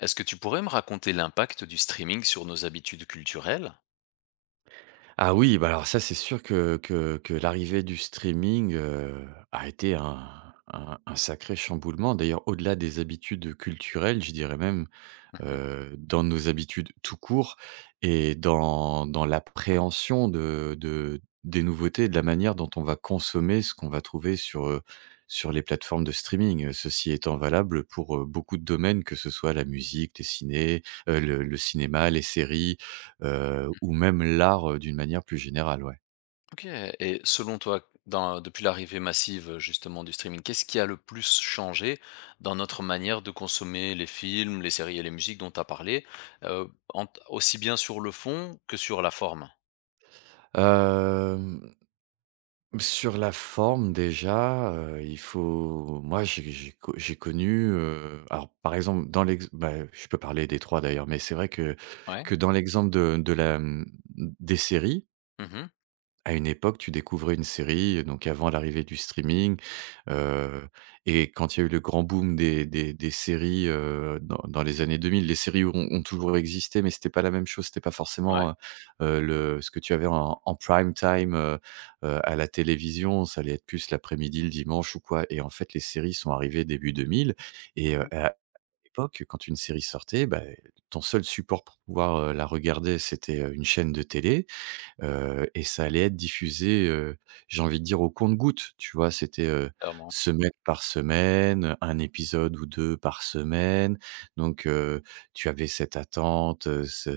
Est-ce que tu pourrais me raconter l'impact du streaming sur nos habitudes culturelles? Ah oui, bah, alors ça, c'est sûr que l'arrivée du streaming, a été un sacré chamboulement. D'ailleurs, au-delà des habitudes culturelles, je dirais même, Mmh. Dans nos habitudes tout court, et dans l'appréhension de des nouveautés et de la manière dont on va consommer ce qu'on va trouver sur les plateformes de streaming. Ceci étant valable pour, beaucoup de domaines, que ce soit la musique, le cinéma, les séries, ou même l'art, d'une manière plus générale, ouais. OK, et selon toi, dans depuis l'arrivée massive, justement du streaming, qu'est-ce qui a le plus changé dans notre manière de consommer les films, les séries et les musiques dont tu as parlé? En aussi bien sur le fond que sur la forme? Hem Sur la forme déjà, il faut moi j'ai connu, alors par exemple dans l'ex bah, je peux parler des 3 d'ailleurs, mais c'est vrai que Ouais. que dans l'exemple des séries, Mmh. à une époque, tu découvrais une série, donc avant l'arrivée du streaming. heu et quand il y a eu le grand boom des séries, dans les années 2000, les séries ont toujours existé, mais c'était pas la même chose. C'était pas Ouais. forcément, le ce que tu avais en prime time, à la télévision. Ça allait être plus l'après-midi, le dimanche ou quoi, et en fait, les séries sont arrivées début 2000. Et Mmh. à l'époque, quand une série sortait, bah, ton seul support pour pouvoir, la regarder, c'était, une chaîne de télé. Et ça allait être diffusé, j'ai envie de dire au compte goutte, tu vois? C'était, Clairement. semaine par semaine, un épisode ou 2 par semaine. Donc tu avais cette attente, ce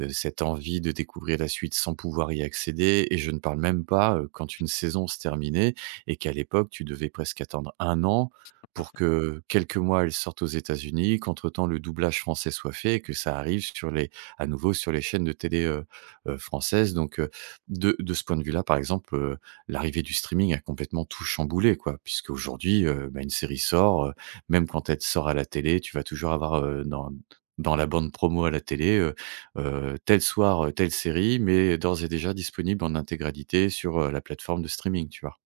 cette envie de découvrir la suite sans pouvoir y accéder, et je ne parle même pas, quand une saison se terminait et qu'à l'époque, tu devais presque attendre un an pour que, quelques mois, elle sorte aux États-Unis, qu'entre-temps le doublage français soit fait et que ça arrive sur les à nouveau sur les chaînes de télé, françaises. Donc de ce point de vue-là, par exemple, l'arrivée du streaming a complètement tout chamboulé, quoi. Puisqu'aujourd'hui, bah, une série sort, même quand elle sort à la télé, tu vas toujours avoir, dans la bande promo à la télé, tel soir, telle série, mais d'ores et déjà disponible en intégralité sur, la plateforme de streaming, tu vois?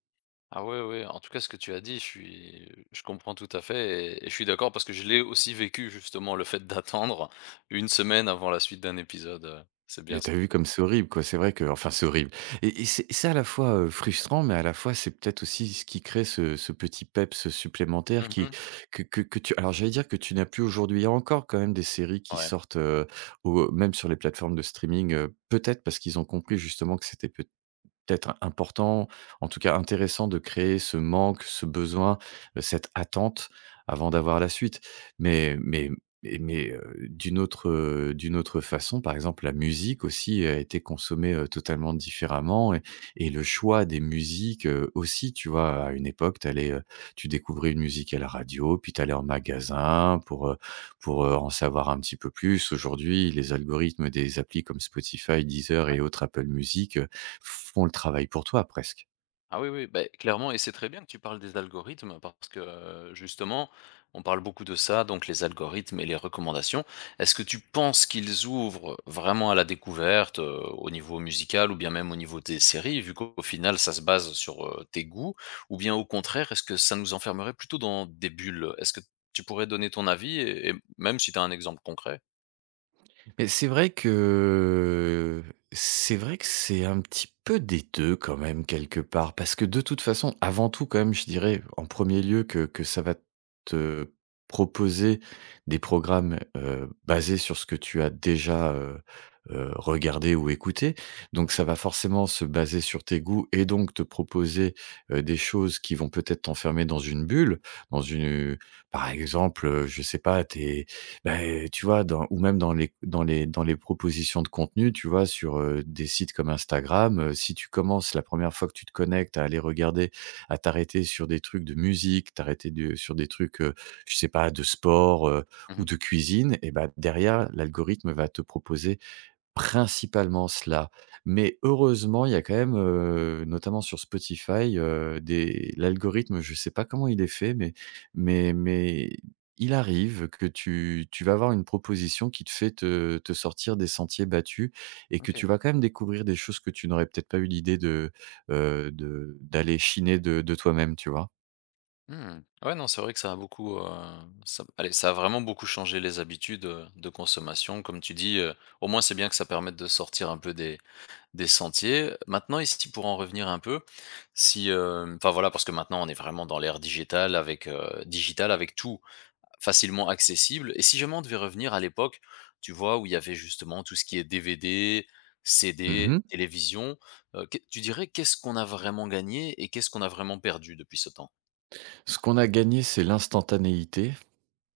Ah ouais, ouais, en tout cas, ce que tu as dit, je comprends tout à fait et je suis d'accord parce que je l'ai aussi vécu justement, le fait d'attendre une semaine avant la suite d'un épisode, c'est bien Et ça. t'as vu comme c'est horrible, quoi. C'est vrai que, enfin, c'est horrible, et c'est à la fois, frustrant, mais à la fois, c'est peut-être aussi ce qui crée ce petit peps supplémentaire qui Mmh. Que tu alors j'allais dire que tu n'as plus aujourd'hui. Il y a encore quand même des séries qui Ouais, sortent, au même sur les plateformes de streaming, peut-être parce qu'ils ont compris justement que c'était peut-être important, en tout cas intéressant de créer ce manque, ce besoin, cette attente avant d'avoir la suite. Mais mais mais d'une autre façon, par exemple, la musique aussi a été consommée, totalement différemment. Et le choix des musiques, aussi, tu vois? À une époque, tu découvrais une musique à la radio, puis tu allais en magasin pour, en savoir un petit peu plus. Aujourd'hui, les algorithmes des applis comme Spotify, Deezer ouais. et autres Apple Music font le travail pour toi presque. Ah oui, oui, ben clairement et c'est très bien que tu parles des algorithmes parce que, justement, on parle beaucoup de ça, donc les algorithmes et les recommandations. Est-ce que tu penses qu'ils ouvrent vraiment à la découverte, au niveau musical ou bien même au niveau des séries, vu qu'au final ça se base sur, tes goûts? Ou bien au contraire, est-ce que ça nous enfermerait plutôt dans des bulles? Est-ce que tu pourrais donner ton avis et même si tu as un exemple concret? Mais c'est vrai que c'est un petit peu des 2 quand même quelque part, parce que de toute façon, avant tout quand même, je dirais en premier lieu que ça va te proposer des programmes, basés sur ce que tu as déjà, regardé ou écouté. Donc ça va forcément se baser sur tes goûts et donc te proposer, des choses qui vont peut-être t'enfermer dans une bulle, dans une par exemple, je sais pas, tes beh, tu vois, dans ou même dans les propositions de contenu, tu vois, sur, des sites comme Instagram, si tu commences, la première fois que tu te connectes, à aller regarder, à t'arrêter sur des trucs de musique, t'arrêter de sur des trucs, je sais pas, de sport, ou Mmh. de cuisine, et ben derrière l'algorithme va te proposer principalement cela. Mais heureusement, il y a quand même, notamment sur Spotify, des l'algorithme, je sais pas comment il est fait, mais il arrive que tu vas avoir une proposition qui te fait te sortir des sentiers battus, et que OK. tu vas quand même découvrir des choses que tu n'aurais peut-être pas eu l'idée de d'aller chiner de toi-même, tu vois? Mmh. Ouais, non, c'est vrai que ça a beaucoup, ça allez, ça a vraiment beaucoup changé les habitudes, de consommation. Comme tu dis, au moins, c'est bien que ça permette de sortir un peu des sentiers. Maintenant, ici pour en revenir un peu, si, enfin, voilà, parce que maintenant, on est vraiment dans l'ère digitale avec tout facilement accessible. Et si jamais on devait revenir à l'époque, tu vois, où il y avait justement tout ce qui est DVD, CD, Mmh. télévision, qu'est tu dirais qu'est-ce qu'on a vraiment gagné et qu'est-ce qu'on a vraiment perdu depuis ce temps? Ce qu'on a gagné, c'est l'instantanéité.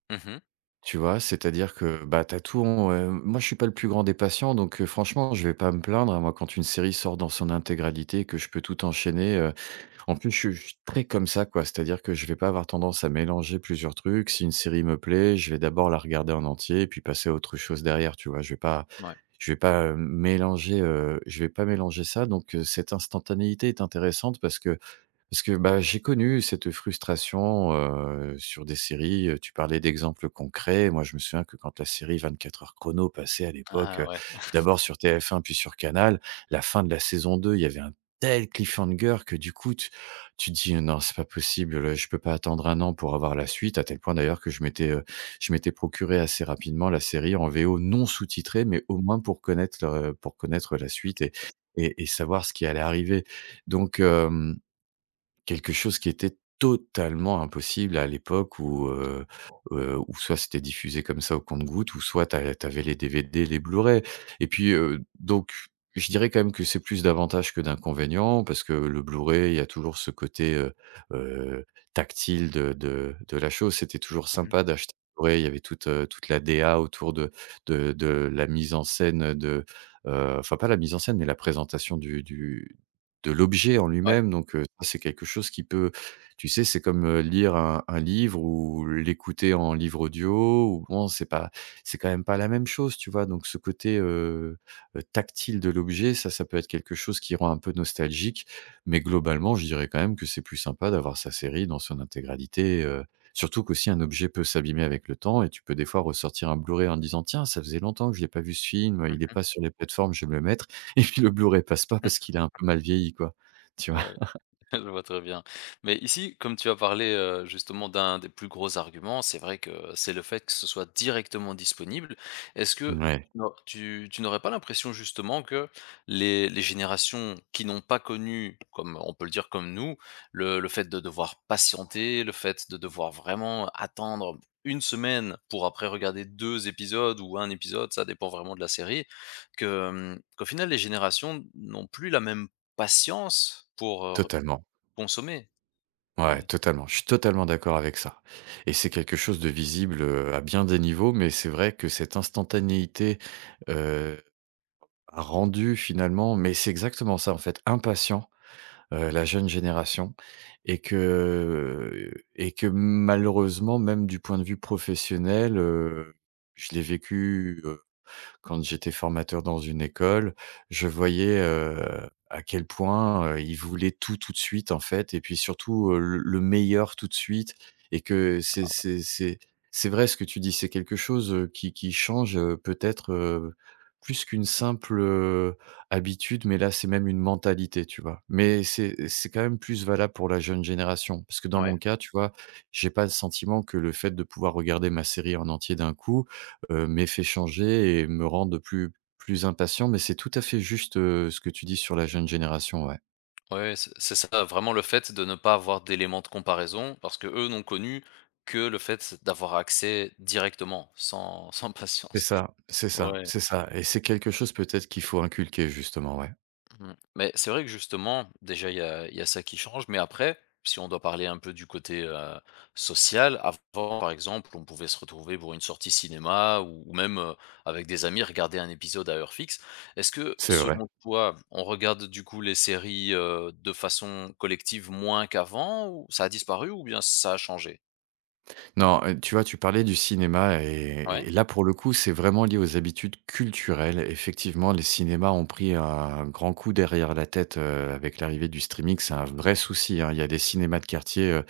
Mmh. Tu vois? C'est-à-dire que, bah, t'as tout en, moi je suis pas le plus grand des patients, donc franchement je vais pas me plaindre, hein. Moi quand une série sort dans son intégralité, que je peux tout enchaîner, en plus je suis très comme ça, quoi. C'est-à-dire que je vais pas avoir tendance à mélanger plusieurs trucs. Si une série me plaît, je vais d'abord la regarder en entier et puis passer à autre chose derrière, tu vois? Ouais. Je vais pas, mélanger, je vais pas mélanger ça, donc cette instantanéité est intéressante parce que, bah, j'ai connu cette frustration, sur des séries, tu parlais d'exemples concrets. Moi, je me souviens que quand la série 24 heures chrono passait à l'époque, Ah ouais. d'abord sur TF1 puis sur Canal, la fin de la saison 2, il y avait un tel cliffhanger que, du coup, tu te dis: «Non, c'est pas possible, je peux pas attendre un an pour avoir la suite», à tel point d'ailleurs que je m'étais procuré assez rapidement la série en VO non sous-titrée, mais au moins pour connaître la suite et savoir ce qui allait arriver. Donc, hem Quelque chose qui était totalement impossible à l'époque où soit c'était diffusé comme ça au compte-gouttes, ou soit tu avais les DVD, les Blu-ray, et puis, donc je dirais quand même que c'est plus d'avantages que d'inconvénients, parce que le Blu-ray, il y a toujours ce côté, heu, tactile de la chose. C'était toujours Mmh. sympa d'acheter un Blu-ray, il y avait toute, toute la DA autour de la mise en scène, de, enfin pas la mise en scène, mais la présentation du de l'objet en Ouais. lui-même. Donc ça, c'est quelque chose qui peut, tu sais, c'est comme, lire un livre ou l'écouter en livre audio ou bon, c'est pas, c'est quand même pas la même chose, tu vois? Donc ce côté, tactile de l'objet, ça peut être quelque chose qui rend un peu nostalgique, mais globalement, je dirais quand même que c'est plus sympa d'avoir sa série dans son intégralité, surtout qu'aussi un objet peut s'abîmer avec le temps et tu peux des fois ressortir un Blu-ray en disant: «Tiens, ça faisait longtemps que je l'ai pas vu ce film, il est Mmh. pas sur les plateformes, je vais me le mettre» et puis le Blu-ray passe pas parce qu'il a un peu mal vieilli, quoi, tu vois? Ouais, Je vois très bien. Mais ici, comme tu as parlé justement d'un des plus gros arguments, c'est vrai que c'est le fait que ce soit directement disponible. Est-ce que Ouais, non, tu n'aurais pas l'impression justement que les générations qui n'ont pas connu, comme on peut le dire comme nous, le fait de devoir patienter, le fait de devoir vraiment attendre une semaine pour après regarder deux épisodes ou un épisode, ça dépend vraiment de la série, qu'au final les générations n'ont plus la même patience pour euh, totalement. Consommer, Ouais, ouais. totalement. Je suis totalement d'accord avec ça, et c'est quelque chose de visible, à bien des niveaux, mais c'est vrai que cette instantanéité, euh, a rendu finalement, mais c'est exactement ça, en fait, impatient, la jeune génération. Et que malheureusement, même du point de vue professionnel, je l'ai vécu, quand j'étais formateur dans une école, je voyais, à quel point, ils voulaient tout, tout de suite, en fait, et puis surtout, le meilleur tout de suite. Et que c'est vrai ce que tu dis, c'est quelque chose, qui change, peut-être, plus qu'une simple, habitude, mais là, c'est même une mentalité, tu vois? Mais c'est quand même plus valable pour la jeune génération, parce que dans Ouais, mon cas, tu vois, j'ai pas le sentiment que le fait de pouvoir regarder ma série en entier d'un coup, m'aient fait changer et me rendent plus impatient, mais c'est tout à fait juste, ce que tu dis sur la jeune génération, ouais. ouais, c'est ça, vraiment le fait de ne pas avoir d'éléments de comparaison parce que eux n'ont connu que le fait d'avoir accès directement, sans sans C'est patience. ça, c'est ça, Ouais. c'est ça, et c'est quelque chose peut-être qu'il faut inculquer justement, ouais. Mmh. Mais c'est vrai que justement, déjà il y a ça qui change, mais après, si on doit parler un peu du côté, social, avant par exemple, on pouvait se retrouver pour une sortie cinéma ou même, avec des amis, regarder un épisode à heure fixe. Est-ce que C'est vrai. selon toi, on regarde du coup les séries, de façon collective moins qu'avant ou ça a disparu ou bien ça a changé? Non, tu vois, tu parlais du cinéma, Ouais? Et là, pour le coup, c'est vraiment lié aux habitudes culturelles. Effectivement, les cinémas ont pris un grand coup derrière la tête, avec l'arrivée du streaming. C'est un vrai souci, hein. Il y a des cinémas de quartier, euh,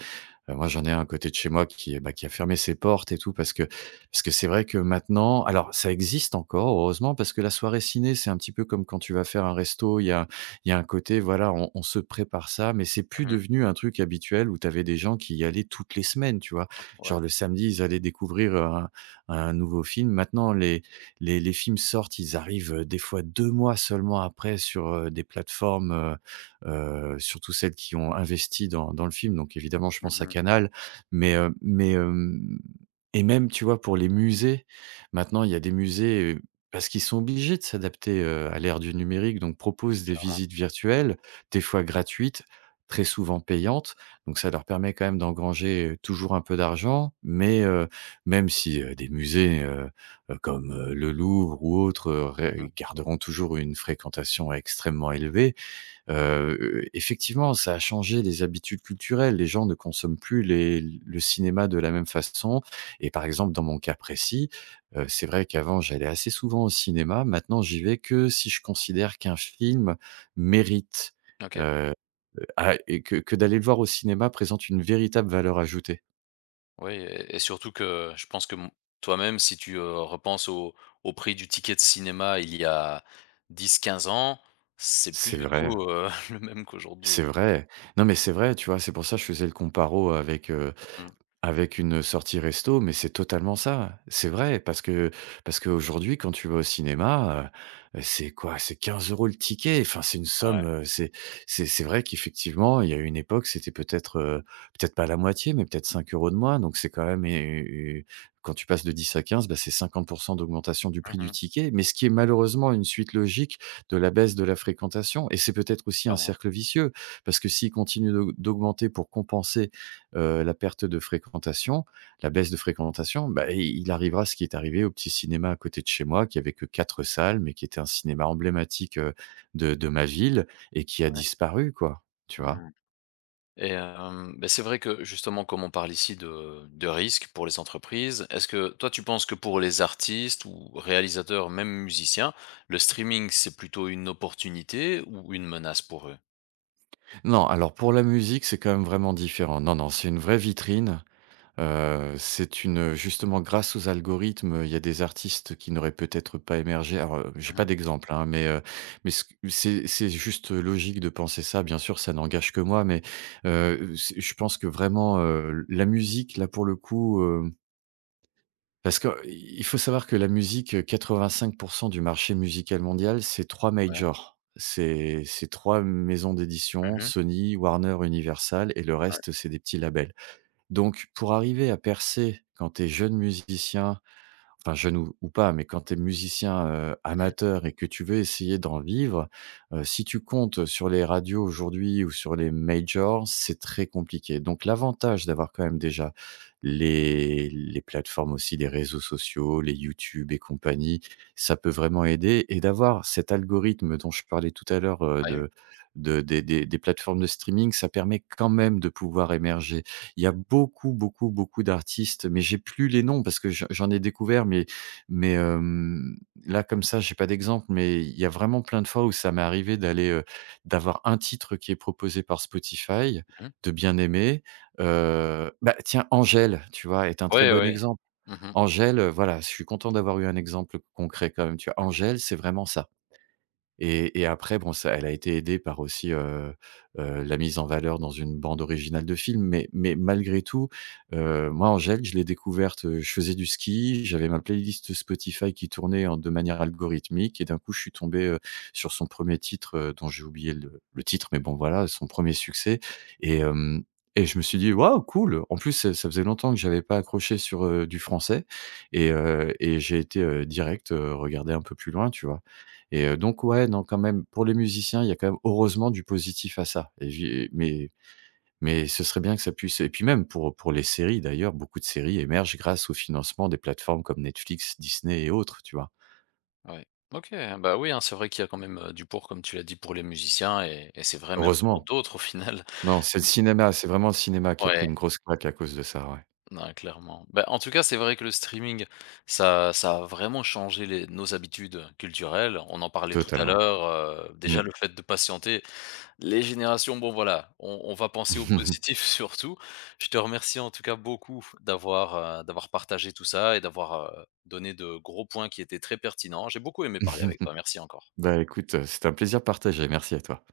Heu, moi, Mmh. j'en ai un à côté de chez moi qui, bah, qui a fermé ses portes et tout parce que c'est vrai que maintenant, alors, ça existe encore heureusement, parce que la soirée ciné, c'est un petit peu comme quand tu vas faire un resto, il y a un côté voilà, on se prépare ça, mais c'est plus Mmh. devenu un truc habituel où tu avais des gens qui y allaient toutes les semaines, tu vois? Ouais. Genre le samedi, ils allaient découvrir, un nouveau film. Maintenant les films sortent, ils arrivent, des fois, 2 mois seulement après, sur des plateformes, surtout celles qui ont investi dans le film, donc évidemment je pense à Mmh. Canal, mais hem et même, tu vois, pour les musées, maintenant il y a des musées, parce qu'ils sont obligés de s'adapter, à l'ère du numérique, donc proposent des Clairement. visites virtuelles, des fois gratuites, très souvent payantes, donc ça leur permet quand même d'engranger, toujours un peu d'argent, même si, des musées, comme, le Louvre ou autres, Mmh. ré garderont toujours une fréquentation extrêmement élevée. Effectivement, ça a changé les habitudes culturelles. Les gens ne consomment plus les le cinéma de la même façon, et par exemple, dans mon cas précis, c'est vrai qu'avant, j'allais assez souvent au cinéma. Maintenant, j'y vais que si je considère qu'un film mérite, OK. heu, et que d'aller le voir au cinéma présente une véritable valeur ajoutée. Oui et surtout que je pense que, toi-même, si tu, repenses au prix du ticket de cinéma il y a 10, 15 ans, c'est plus C'est du tout, vrai, le même qu'aujourd'hui. c'est vrai. Non, mais c'est vrai, tu vois? C'est pour ça que je faisais le comparo avec, heu Mmh. Avec une, sortie resto, mais c'est totalement ça. C'est vrai parce qu'aujourd'hui quand tu vas au cinéma, c'est quoi? C'est 15 euros le ticket, enfin c'est une somme, Ouais. C'est vrai qu'effectivement, il y a une époque, c'était peut-être, peut-être pas la moitié, mais peut-être 5 euros de moins, donc c'est quand même é é quand tu passes de 10 à 15, bah, c'est cinquante pour cent d'augmentation du prix du Mmh. ticket, mais ce qui est malheureusement une suite logique de la baisse de la fréquentation, et c'est peut-être aussi un Clairement. cercle vicieux, parce que s'il continue d'augmenter pour compenser la perte de fréquentation, la baisse de fréquentation, bah, i il arrivera ce qui est arrivé au petit cinéma à côté de chez moi, qui avait que 4 salles, mais qui était un cinéma emblématique, de ma ville, et qui a disparu, quoi, tu vois? Mmh. Et beh, c'est vrai que justement comme on parle ici de risques pour les entreprises, est-ce que toi tu penses que pour les artistes ou réalisateurs, même musiciens, le streaming c'est plutôt une opportunité ou une menace pour eux? Non, alors pour la musique, c'est quand même vraiment différent. Non, non, c'est une vraie vitrine. Justement, grâce aux algorithmes, il y a des artistes qui n'auraient peut-être pas émergé. Alors, j'ai pas Mmh. d'exemple, hein, mais ce c'est juste logique de penser ça. Bien sûr, ça n'engage que moi, mais, c'est je pense que vraiment, la musique, là, pour le coup, parce que, il faut savoir que la musique, 85 du marché musical mondial, c'est 3 Ouais. majors. C'est 3 maisons d'édition, Mmh. Sony, Warner, Universal, et le Ouais. reste, c'est des petits labels. Donc pour arriver à percer, quand tu es jeune musicien, enfin jeune ou pas, mais quand tu es musicien, Mmh. amateur, et que tu veux essayer d'en vivre, si tu comptes sur les radios aujourd'hui ou sur les majors, c'est très compliqué. Donc l'avantage d'avoir quand même déjà les plateformes aussi, les réseaux sociaux, les YouTube et compagnie, ça peut vraiment aider, et d'avoir cet algorithme dont je parlais tout à l'heure, Ouais. De des plateformes de streaming, ça permet quand même de pouvoir émerger. Il y a beaucoup, beaucoup, beaucoup d'artistes, mais j'ai plus les noms, parce que j'en ai découvert, mais mais hem, là, comme ça, j'ai pas d'exemple, mais il y a vraiment plein de fois où ça m'est arrivé d'avoir un titre qui est proposé par Spotify, Mmh. de bien aimer. Bah, tiens, Angèle, tu vois, est un très Ouais, bon ouais. exemple. Mmh. Angèle, voilà, je suis content d'avoir eu un exemple concret quand même, tu vois? Angèle, c'est vraiment ça. Et après, bon, ça, elle a été aidée par aussi, la mise en valeur dans une bande originale de film, mais malgré tout, moi, Angèle, je l'ai découverte, je faisais du ski, j'avais ma playlist Spotify qui tournait en de manière algorithmique, et d'un coup je suis tombé, sur son premier titre, dont j'ai oublié le titre, mais bon, voilà, son premier succès, et hem et je me suis dit: «Waouh, cool!» En plus, ça faisait longtemps que j'avais pas accroché sur, du français, et j'ai été, direct, regarder un peu plus loin, tu vois? Donc, ouais, non, quand même, pour les musiciens, il y a quand même heureusement du positif à ça, et j'ai mais ce serait bien que ça puisse, et puis même pour les séries d'ailleurs, beaucoup de séries émergent grâce au financement des plateformes comme Netflix, Disney et autres, tu vois? Ouais. OK, bah, oui, hein, c'est vrai qu'il y a quand même, du pour, comme tu l'as dit, pour les musiciens et c'est vrai même pour Heureusement. d'autres au final. Non, c'est le cinéma, c'est vraiment le cinéma qui a pris Ouais, une grosse claque à cause de ça, ouais. ouais, clairement. Bah, en tout cas, c'est vrai que le streaming, ça a vraiment changé les nos habitudes culturelles. On en parlait tout à Totalement. l'heure, Mmh. déjà le fait de patienter. Les générations, bon, voilà, on va penser au positif surtout. Je te remercie en tout cas beaucoup d'avoir, partagé tout ça et d'avoir, donné de gros points qui étaient très pertinents. J'ai beaucoup aimé parler avec toi. Merci encore. Bah, écoute, c'est un plaisir partagé. Merci à toi.